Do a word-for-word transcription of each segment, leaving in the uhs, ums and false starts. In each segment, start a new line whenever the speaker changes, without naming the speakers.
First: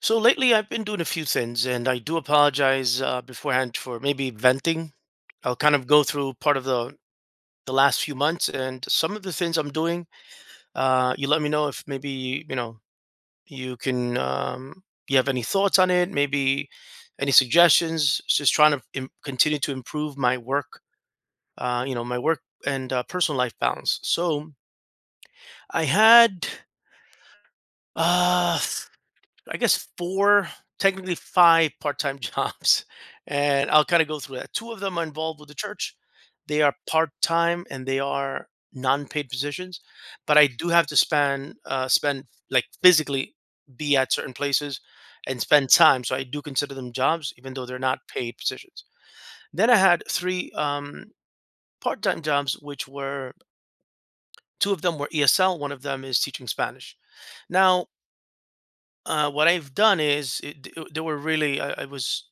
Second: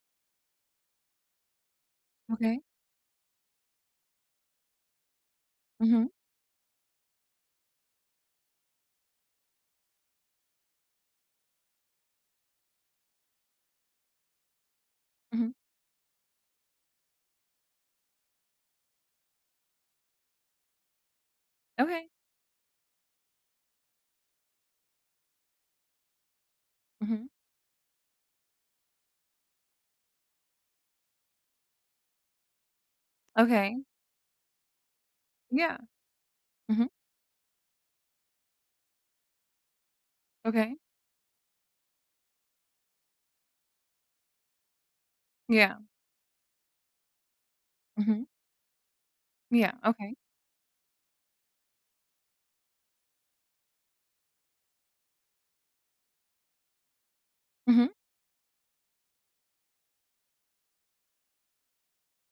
So lately, I've been doing a few things, and I do
Okay.
apologize uh, beforehand for maybe venting. I'll kind of go
Mhm.
through part of the the last few months and some of the things I'm doing. Uh, you let me know if maybe, you know you can, um, you have any
Mhm.
thoughts on it, maybe any suggestions. It's just trying to im- continue to improve my work, uh, you know,
Okay.
my work and uh, personal life balance. So I had.
Mhm.
Uh, I guess four, technically five part-time jobs, and
Okay.
I'll kind of go through that. Two of them are involved with the
Yeah.
church. They are
Mhm.
part-time and they are non-paid positions, but I do
Okay.
have to spend uh, spend like physically be at certain places and spend
Yeah.
time. So I do consider them jobs, even though they're not
Mhm.
paid positions. Then
Yeah.
I had
Okay.
three um, part-time jobs, which were two of them were E S L, one of them is teaching Spanish.
Mhm.
Now, uh, what I've done is it, th- there were really I, I was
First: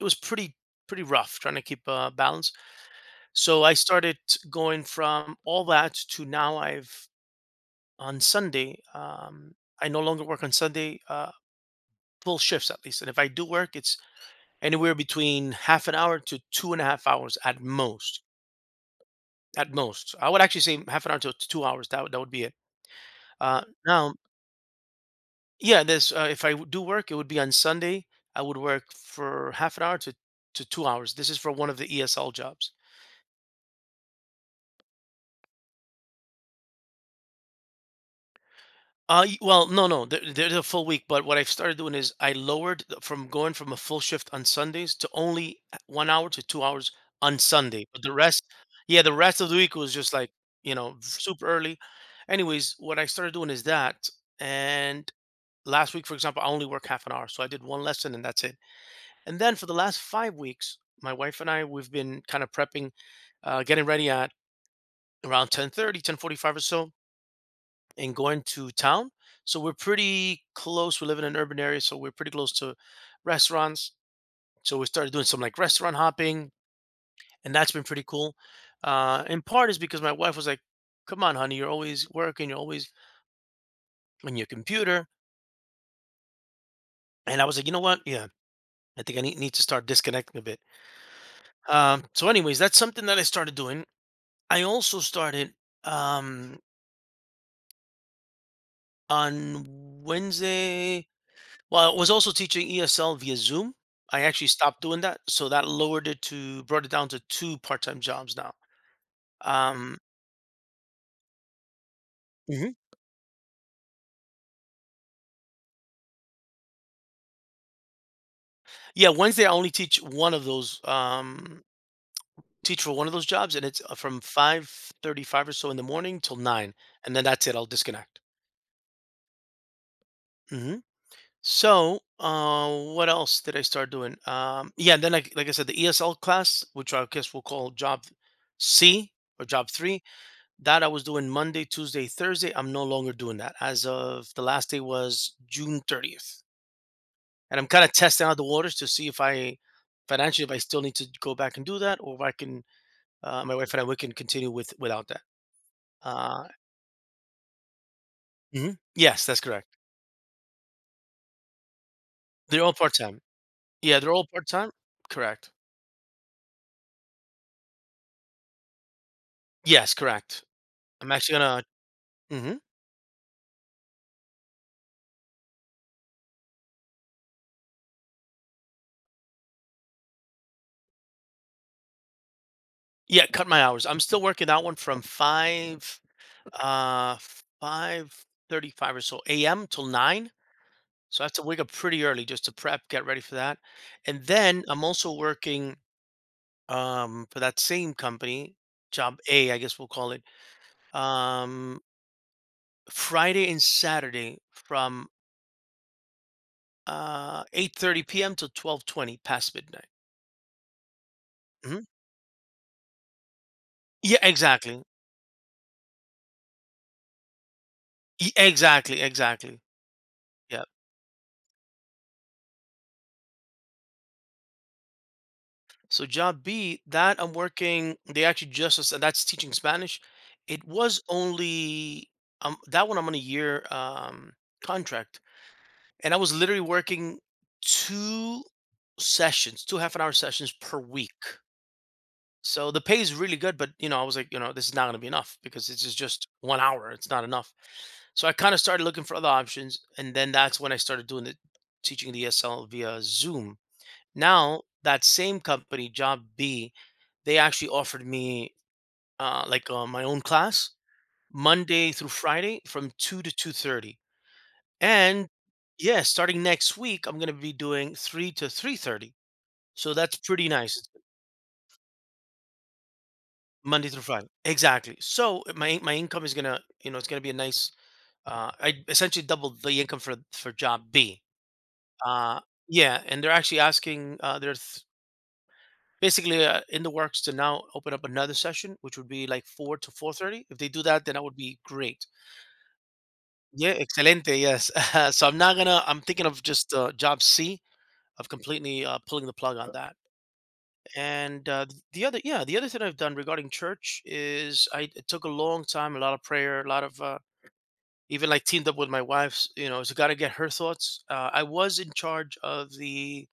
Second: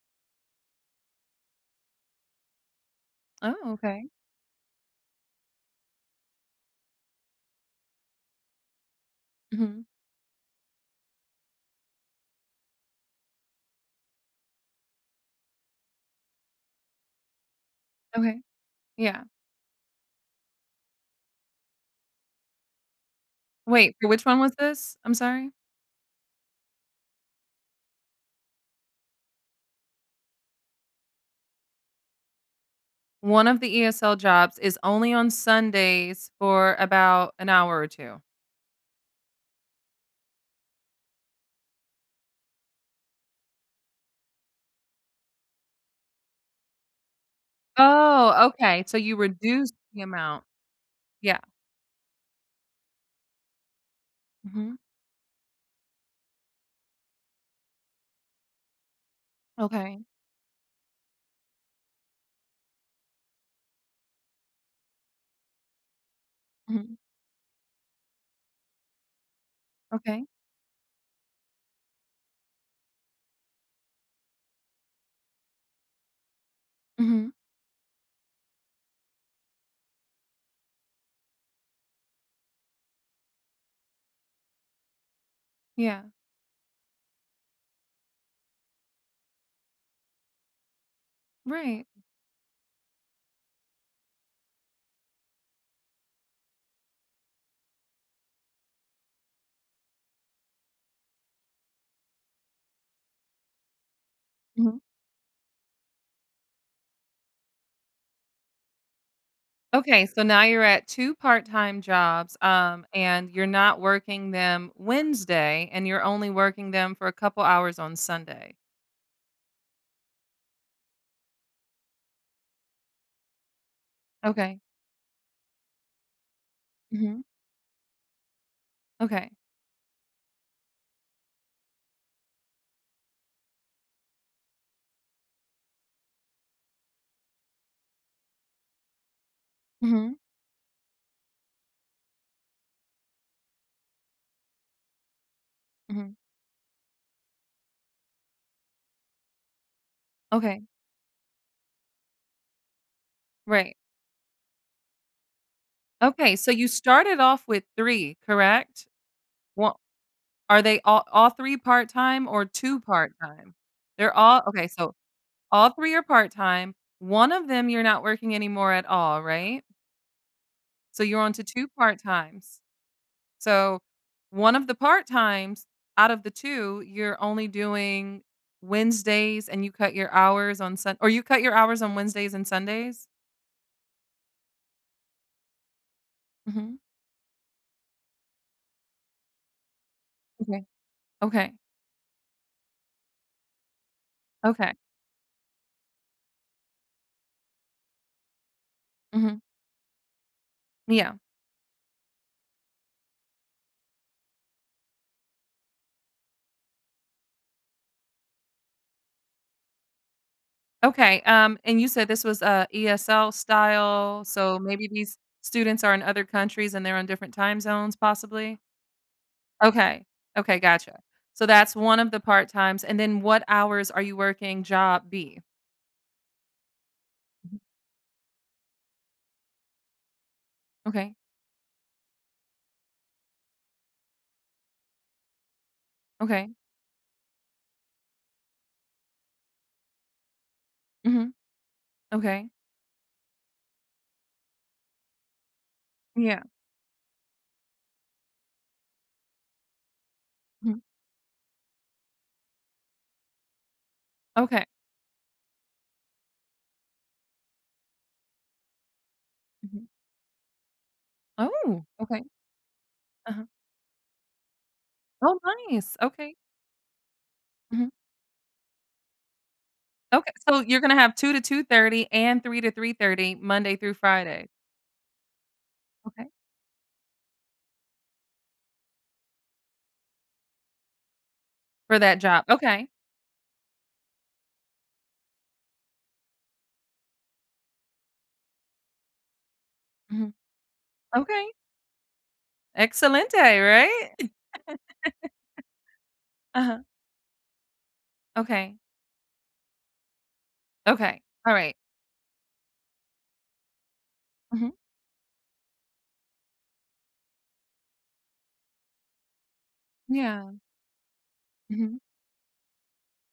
it was pretty pretty rough trying to keep uh, balance.
Oh,
So I
okay.
started going from all that to now I've on Sunday. Um,
Mhm.
I no longer work on Sunday uh, full shifts at least, and if I do work, it's anywhere between half an hour to two and a half hours at most.
Okay. Yeah.
At most, I would actually say half an hour to two hours. That would- that would be it. Uh,
Wait, for
now
which one was this? I'm sorry?
Yeah, this uh, if I w- do work, it would be on Sunday. I would work for half an hour to to two hours. This is for one of the E S L jobs.
One of the E S L jobs is only on Sundays for about an hour or two.
Uh, y- well, no, no, there, there's a full week. But what I've started doing is I lowered the- from going from a full shift on Sundays to only one hour to two hours on Sunday. But the rest,
Oh, okay. So
yeah, the
you
rest of the
reduced
week was
the
just like,
amount.
you know
Yeah.
super early. Anyways, what I started doing is that.
Mhm.
And last week, for example, I only work half an hour, so I did one lesson and that's it. And then for the last
Okay.
five weeks, my wife and I, we've been kind of prepping, uh, getting ready at around ten thirty, ten forty-five or so,
Mhm.
and going to town. So we're
Okay.
pretty close. We live in an urban area, so we're pretty close to restaurants. So we started doing some like restaurant hopping,
Mhm.
and that's been pretty cool. Uh, in part is because my wife was like, "Come on, honey, you're always working. You're always on your computer."
Yeah.
And I was like, "You know what? Yeah, I think I need, need to start disconnecting a bit."
Right.
Um, so, anyways, that's something that I started doing. I also started um, on Wednesday. Well, I was also teaching E S L via Zoom. I actually
Mhm.
stopped doing that, so that lowered it to brought it down to two part-time jobs now. Um,
Okay, so now you're at two part-time jobs,
mhm.
um, and you're not working them Wednesday, and you're only working them for a couple hours on Sunday.
Yeah, Wednesday I only teach one of those. Um, teach for one of those jobs, and it's uh, from
Okay.
five thirty-five or so in the morning till nine, and
Mhm.
then that's it. I'll disconnect.
Okay.
Mhm. So, uh, what else did I start doing? Um, yeah, then, like, like I said, the E S L class, which I guess we'll call job C or job three,
Mhm.
that I was doing Monday, Tuesday, Thursday. I'm no longer doing that as of the last day was June
Mhm.
30th, and I'm kind of testing out the waters to see if I financially if I
Okay.
still need to go back and do that, or if I can, uh, my wife
Right.
and I we can continue with without that.
Okay,
Uh,
so you started off with three,
mhm.
correct?
Yes, that's
Wha
correct.
Are they all all three part-time or
They're all
two
part time.
part-time?
Yeah, they're
They're
all
all
part
okay,
time.
so
Correct.
all three are part-time. One of them you're not working anymore at all, right?
Yes, correct.
So
I'm
you're on
actually
to
gonna.
two
Mhm.
part-times. So, one of the part-times out of the two, you're only doing Wednesdays and you cut your hours on Sun or you cut your hours on Wednesdays and Sundays?
Yeah, cut my hours. I'm still working that one from five,
Mhm.
uh, five thirty-five or so A M till nine.
Okay.
So I have to
Okay.
wake up pretty early just to prep, get ready for that. And then
Okay.
I'm also working um, for that same company, job
Mhm.
A, I guess we'll call it,
Yeah.
um, Friday and Saturday from uh, eight thirty p m till twelve twenty past midnight.
Okay, um, and
Mhm.
you said this was, uh, E S L
Yeah,
style, so
exactly.
maybe these students are in other countries and they're on different time zones
E-
possibly?
Exactly, exactly.
Okay. Okay,
Yeah.
gotcha. So that's one of the part-times, and then what hours are you working job B?
So job B, that I'm
Mhm.
working, they actually just as- that's teaching Spanish. It was
Okay.
only um that one I'm on a year um contract. And I was
Okay.
literally working two sessions, two half an hour sessions per week.
Mhm. Okay.
So the pay is really good, but, you know, I was like, you know, this is not gonna be enough because this is just
Yeah.
one hour, it's not enough. So I kind of started looking for other options, and then that's when I
Mhm.
started doing the teaching the E S L via Zoom. Now
Okay.
that same company, job B, they actually offered me uh, like uh,
Mhm.
my own class
Oh,
Monday through
okay.
Friday from two to
Uh-huh.
two thirty, and
Oh, nice.
yeah,
Okay.
starting next week I'm gonna be
Mhm.
doing three to three thirty. So that's
Okay.
pretty
So
nice.
you're
It's
gonna have two to two thirty and three to three thirty Monday
Monday
through
through Friday,
Friday.
exactly. So uh, my in- my income
Okay.
is gonna, you know it's gonna be a nice. Uh, I essentially doubled the income for for job B.
For that
Uh,
job. Okay.
yeah, and they're actually asking. Uh, they're th- basically, uh, in the works to now open up another session, which would be like four to four
Mhm.
thirty. If they do that, then that would
Okay.
be great.
Excelente,
Yeah,
right?
excelente. Yes. So I'm not gonna. I'm thinking of just,
Uh-huh.
uh, job C, of
Okay.
completely uh, pulling the plug on that.
Okay.
And
All
uh,
right.
th- the other, yeah, the other thing I've done regarding church is
Mhm.
I it took a long time, a lot of prayer, a lot of uh, even like teamed up with my wife's. You know, so got to get her
Yeah.
thoughts. Uh, I was in
Mhm.
charge of the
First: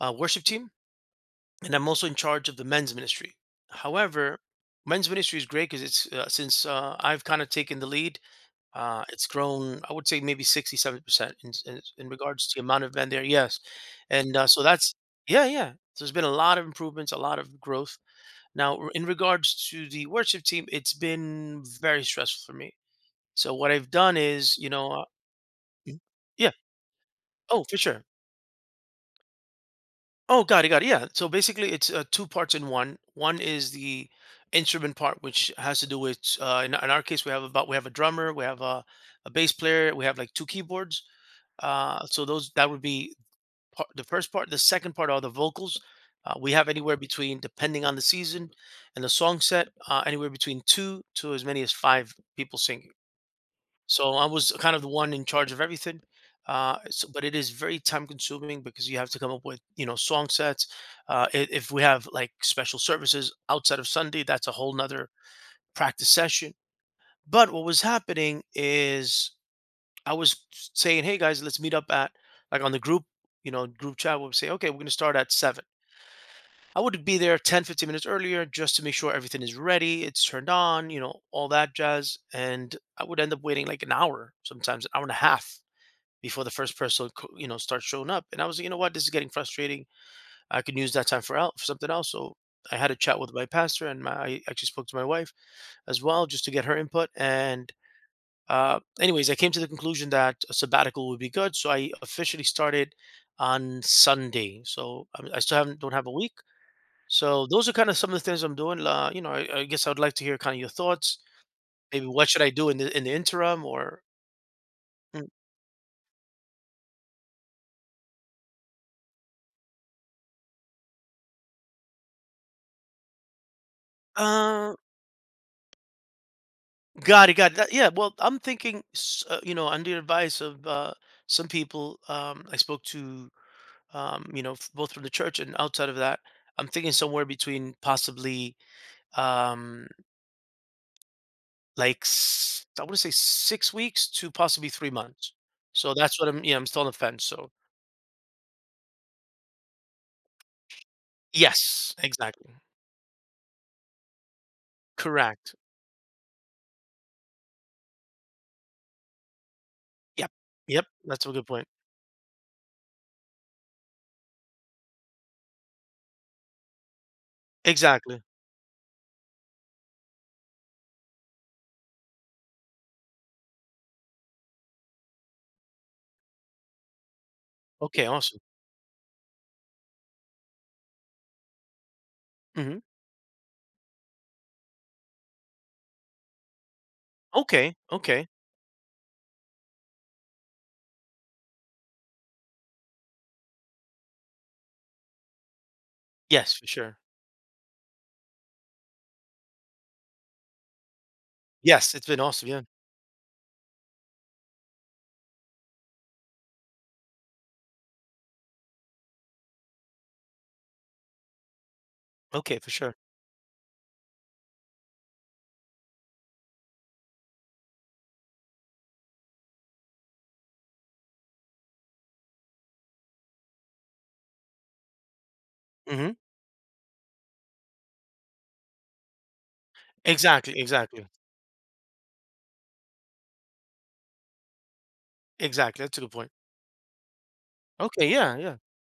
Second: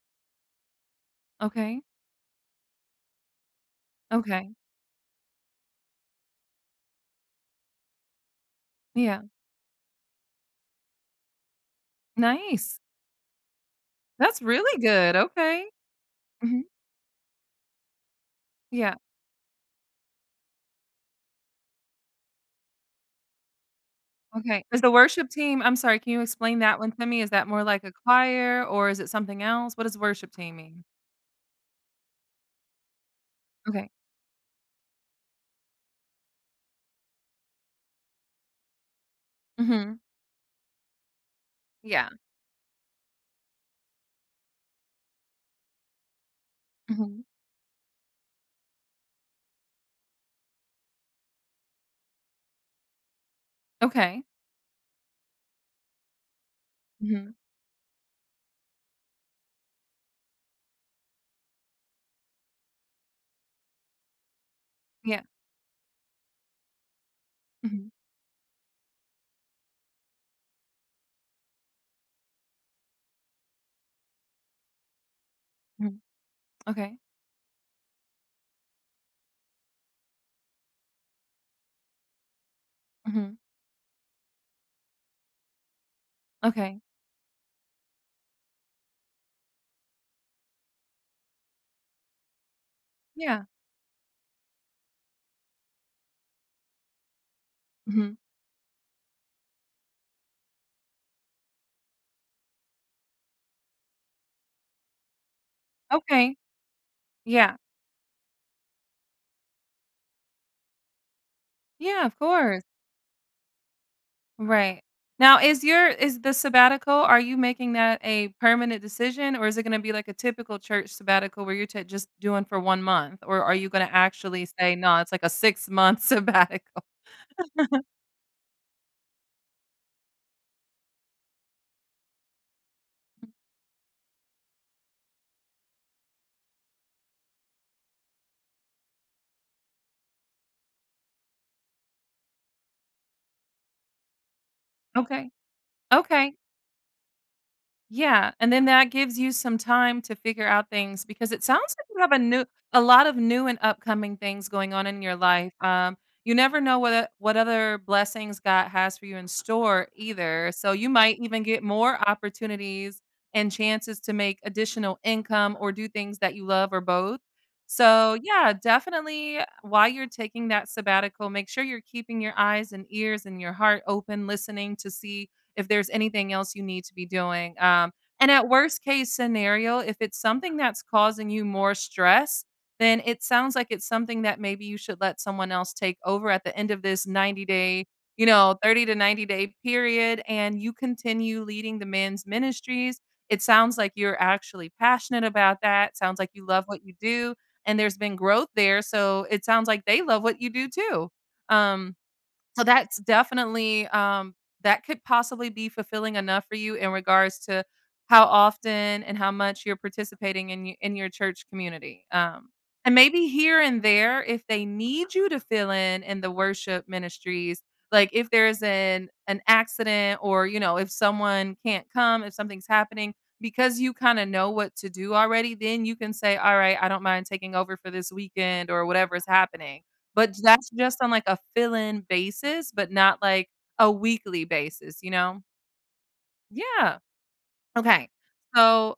uh, worship team, and
Okay.
I'm also in charge of the men's ministry. However,
Okay.
men's ministry is great because it's uh, since uh, I've kind of taken the lead, uh,
Yeah.
it's grown. I would say maybe sixty percent in, in in regards to the
Nice.
amount of men there. Yes, and
That's
uh, so
really
that's,
good.
yeah,
Okay.
yeah. So there's been a lot
Mhm.
of improvements, a lot of growth. Now, r-
Yeah.
in regards to the worship team, it's been very stressful for me. So what I've done is,
Okay.
you
Is
know,
the
uh,
worship team I'm sorry,
Mhm.
can you
Yeah,
explain that one to me? Is that more
oh, for
like a
sure.
choir, or is it something else? What does worship
Oh,
team
got it, got
mean?
it. Yeah. So basically, it's uh, two parts in one. One is
Okay.
the instrument part, which has to do with uh, in, in our case, we have about we have a drummer, we have a, a bass player,
Mhm.
we have like two keyboards. Uh,
Yeah.
so those that would be part, the first part. The second part are the vocals. Uh, we have anywhere
Mhm.
between, depending on the season and the song set, uh, anywhere between two to as many as five people singing. So
Okay.
I was kind of the one in charge of everything. Uh, so, but
Mhm.
it is very time consuming because you have to come up with, you know, song sets. Uh, i- if we have like special services outside of Sunday, that's a whole nother
Yeah.
practice session. But what was
Mhm.
happening is I was saying, hey guys, let's meet up at like on the group, you know, group chat. We'll say, okay, we're going to start at seven.
Mhm.
I
Okay.
would be there ten, fifteen minutes earlier just to make sure everything is ready, it's turned on, you know, all that jazz. And I would end
Mhm.
up waiting like an hour, sometimes an hour and a half before the first
Okay.
person, co- you know, starts showing up. And I was like, you know what, this is getting frustrating. I could use that time for out for something else. So I had a chat with
Yeah.
my pastor, and my I actually spoke to my wife as well just to get her input. And
Mhm.
uh, anyways, I came to the conclusion that a sabbatical would be good. So I officially started on Sunday. So I'm- I still haven't don't have a week.
Okay.
So
Yeah.
those are kind of some of the things I'm doing. Uh, you know, I, I guess I would like to hear kind of your thoughts.
Yeah,
Maybe
of
what should I
course.
do in the in the interim or.
Right. Now is your is the sabbatical are you making that a permanent decision, or is it gonna be like a typical church sabbatical where you're ta just doing for one month, or are you gonna actually say,
Mm.
"No, it's like a six-month sabbatical?"
Got it, got it. That- Yeah, well, I'm thinking, s- uh, you know, under the advice of uh, some people, um, I spoke to, um, you know, f- both from the church and outside of that, I'm thinking somewhere between possibly, um, like, s- I want to say six weeks to possibly three
Okay.
months. So that's what
Okay.
I'm. Yeah, I'm still on the fence. So
Yeah, and then that gives you some time to figure out things because it sounds like
yes,
you have a new
exactly,
a lot of new and upcoming things going on in your life.
correct.
Um, you never know what o- what other blessings God has for you in store
Yep,
either. So
yep.
you might
That's a
even
good
get
point.
more opportunities and chances to make additional income or do things that you love or both. So,
Exactly.
yeah, definitely while you're taking that sabbatical, make sure you're keeping your eyes and ears and your heart open listening to see if there's anything else you need to be doing. Um,
Okay,
and
awesome.
at worst case scenario, if it's something that's causing you more stress,
Hmm.
then it sounds like it's something that maybe you should let someone else take over at the end of this ninety
Okay,
day, you
okay.
know, thirty to ninety day period. And you continue leading the men's ministries. It sounds like you're actually passionate about that. Sounds like you
Yes,
love
for
what you
sure.
do. And there's been growth there. So it sounds like they love what you do too. Um,
Yes, it's been awesome. Yeah.
so that's definitely, um, that could possibly be fulfilling enough for you in regards to how often and how much you're participating in y in your church community. Um,
Okay, for
and
sure.
maybe here and there, if they need you to fill in in the worship ministries, like if there's an an accident or, you know, if someone can't come, if something's happening, because you kinda know what to do already, then you can
Hmm.
say, "Alright, I don't mind taking over for this weekend," or whatever is happening. But
Exactly,
that's just
exactly,
on, like, a fill-in basis, but not, like, a weekly basis, you know?
exactly, that's a good point.
Yeah. Okay.
Okay, yeah, yeah.
So,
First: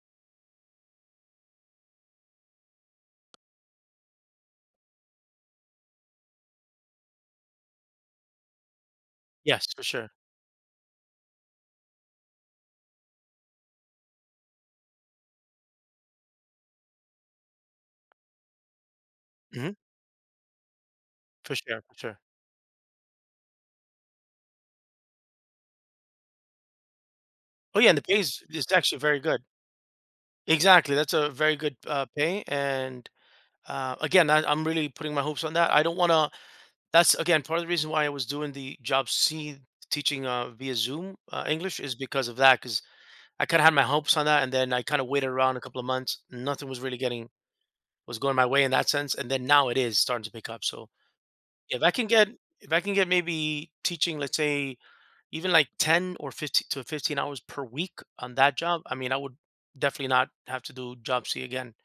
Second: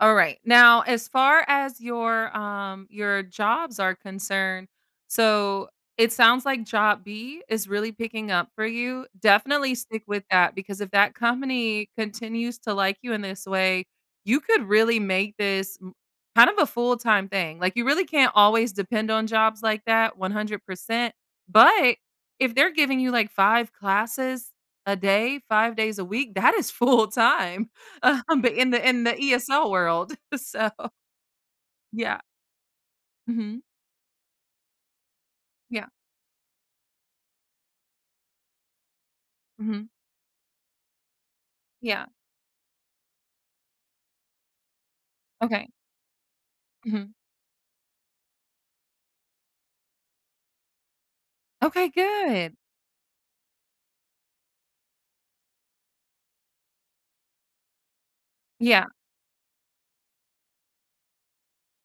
all right. Now, as far as your um your jobs are concerned, so it sounds like job B is really picking up for you.
Yes,
Definitely
for
stick
sure.
with that because if that company continues to like you in this way, you could really make this m- kind of a full-time thing. Like you really can't always depend on jobs
Mhm,
like that one hundred percent,
for sure, for
but
sure.
if they're giving you like five classes a day, five days a week, that is full time.
Oh, yeah, and the pay
Um,
is
but
is
in the
actually
in the
very good.
E S L world, so
Exactly, that's a very good, uh,
yeah.
pay, and,
Mhm.
uh, again, I I'm really putting my hopes on that. I
Yeah.
don't wanna. That's, again, part of the reason why I was doing the job C
Mhm.
teaching, uh, via Zoom, uh, English is
Yeah.
because of that. Because I kinda had my hopes on that, and then I kinda waited around a
Okay.
couple of months, nothing was really
Mhm.
getting was going my way in that sense, and then now it is starting to pick up. So If
Okay,
I can get
good.
if I can get maybe teaching, let's say, even like ten or fifteen to fifteen hours per week on that job,
Yeah.
I mean, I would definitely not have to do job C again.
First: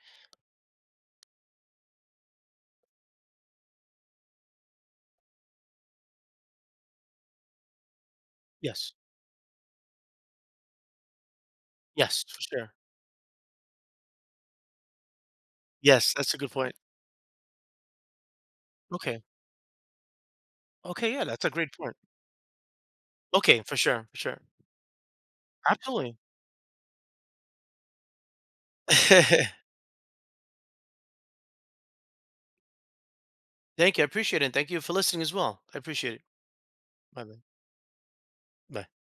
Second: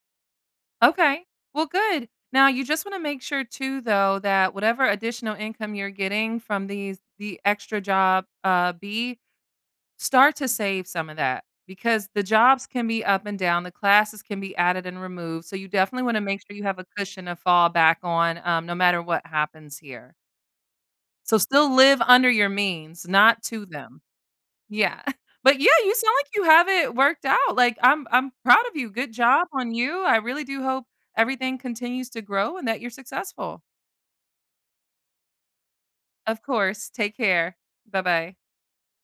Okay. Well, good. Now you just wanna make sure too, though, that whatever additional income you're getting from these the extra job, uh,
Yes.
B, start to save some of that because the
Yes, for
jobs
sure.
can be up and down, the classes can be added and removed, so you definitely
Yes,
wanna
that's a
make
good
sure you
point.
have a cushion to fall back on, um, no matter
Okay.
what happens here.
Okay, yeah,
So
that's a
still
great point.
live under your means, not
Okay,
to
for
them.
sure, for sure.
Yeah. But yeah, you sound
Absolutely.
like you have it worked out. Like, I'm I'm proud of you. Good job on you. I really do hope everything continues to grow and that you're successful.
Thank you. I appreciate it. And thank you for listening as well. I appreciate it.
Of course. Take
Bye-bye.
care. Bye-bye.
Bye. Bye.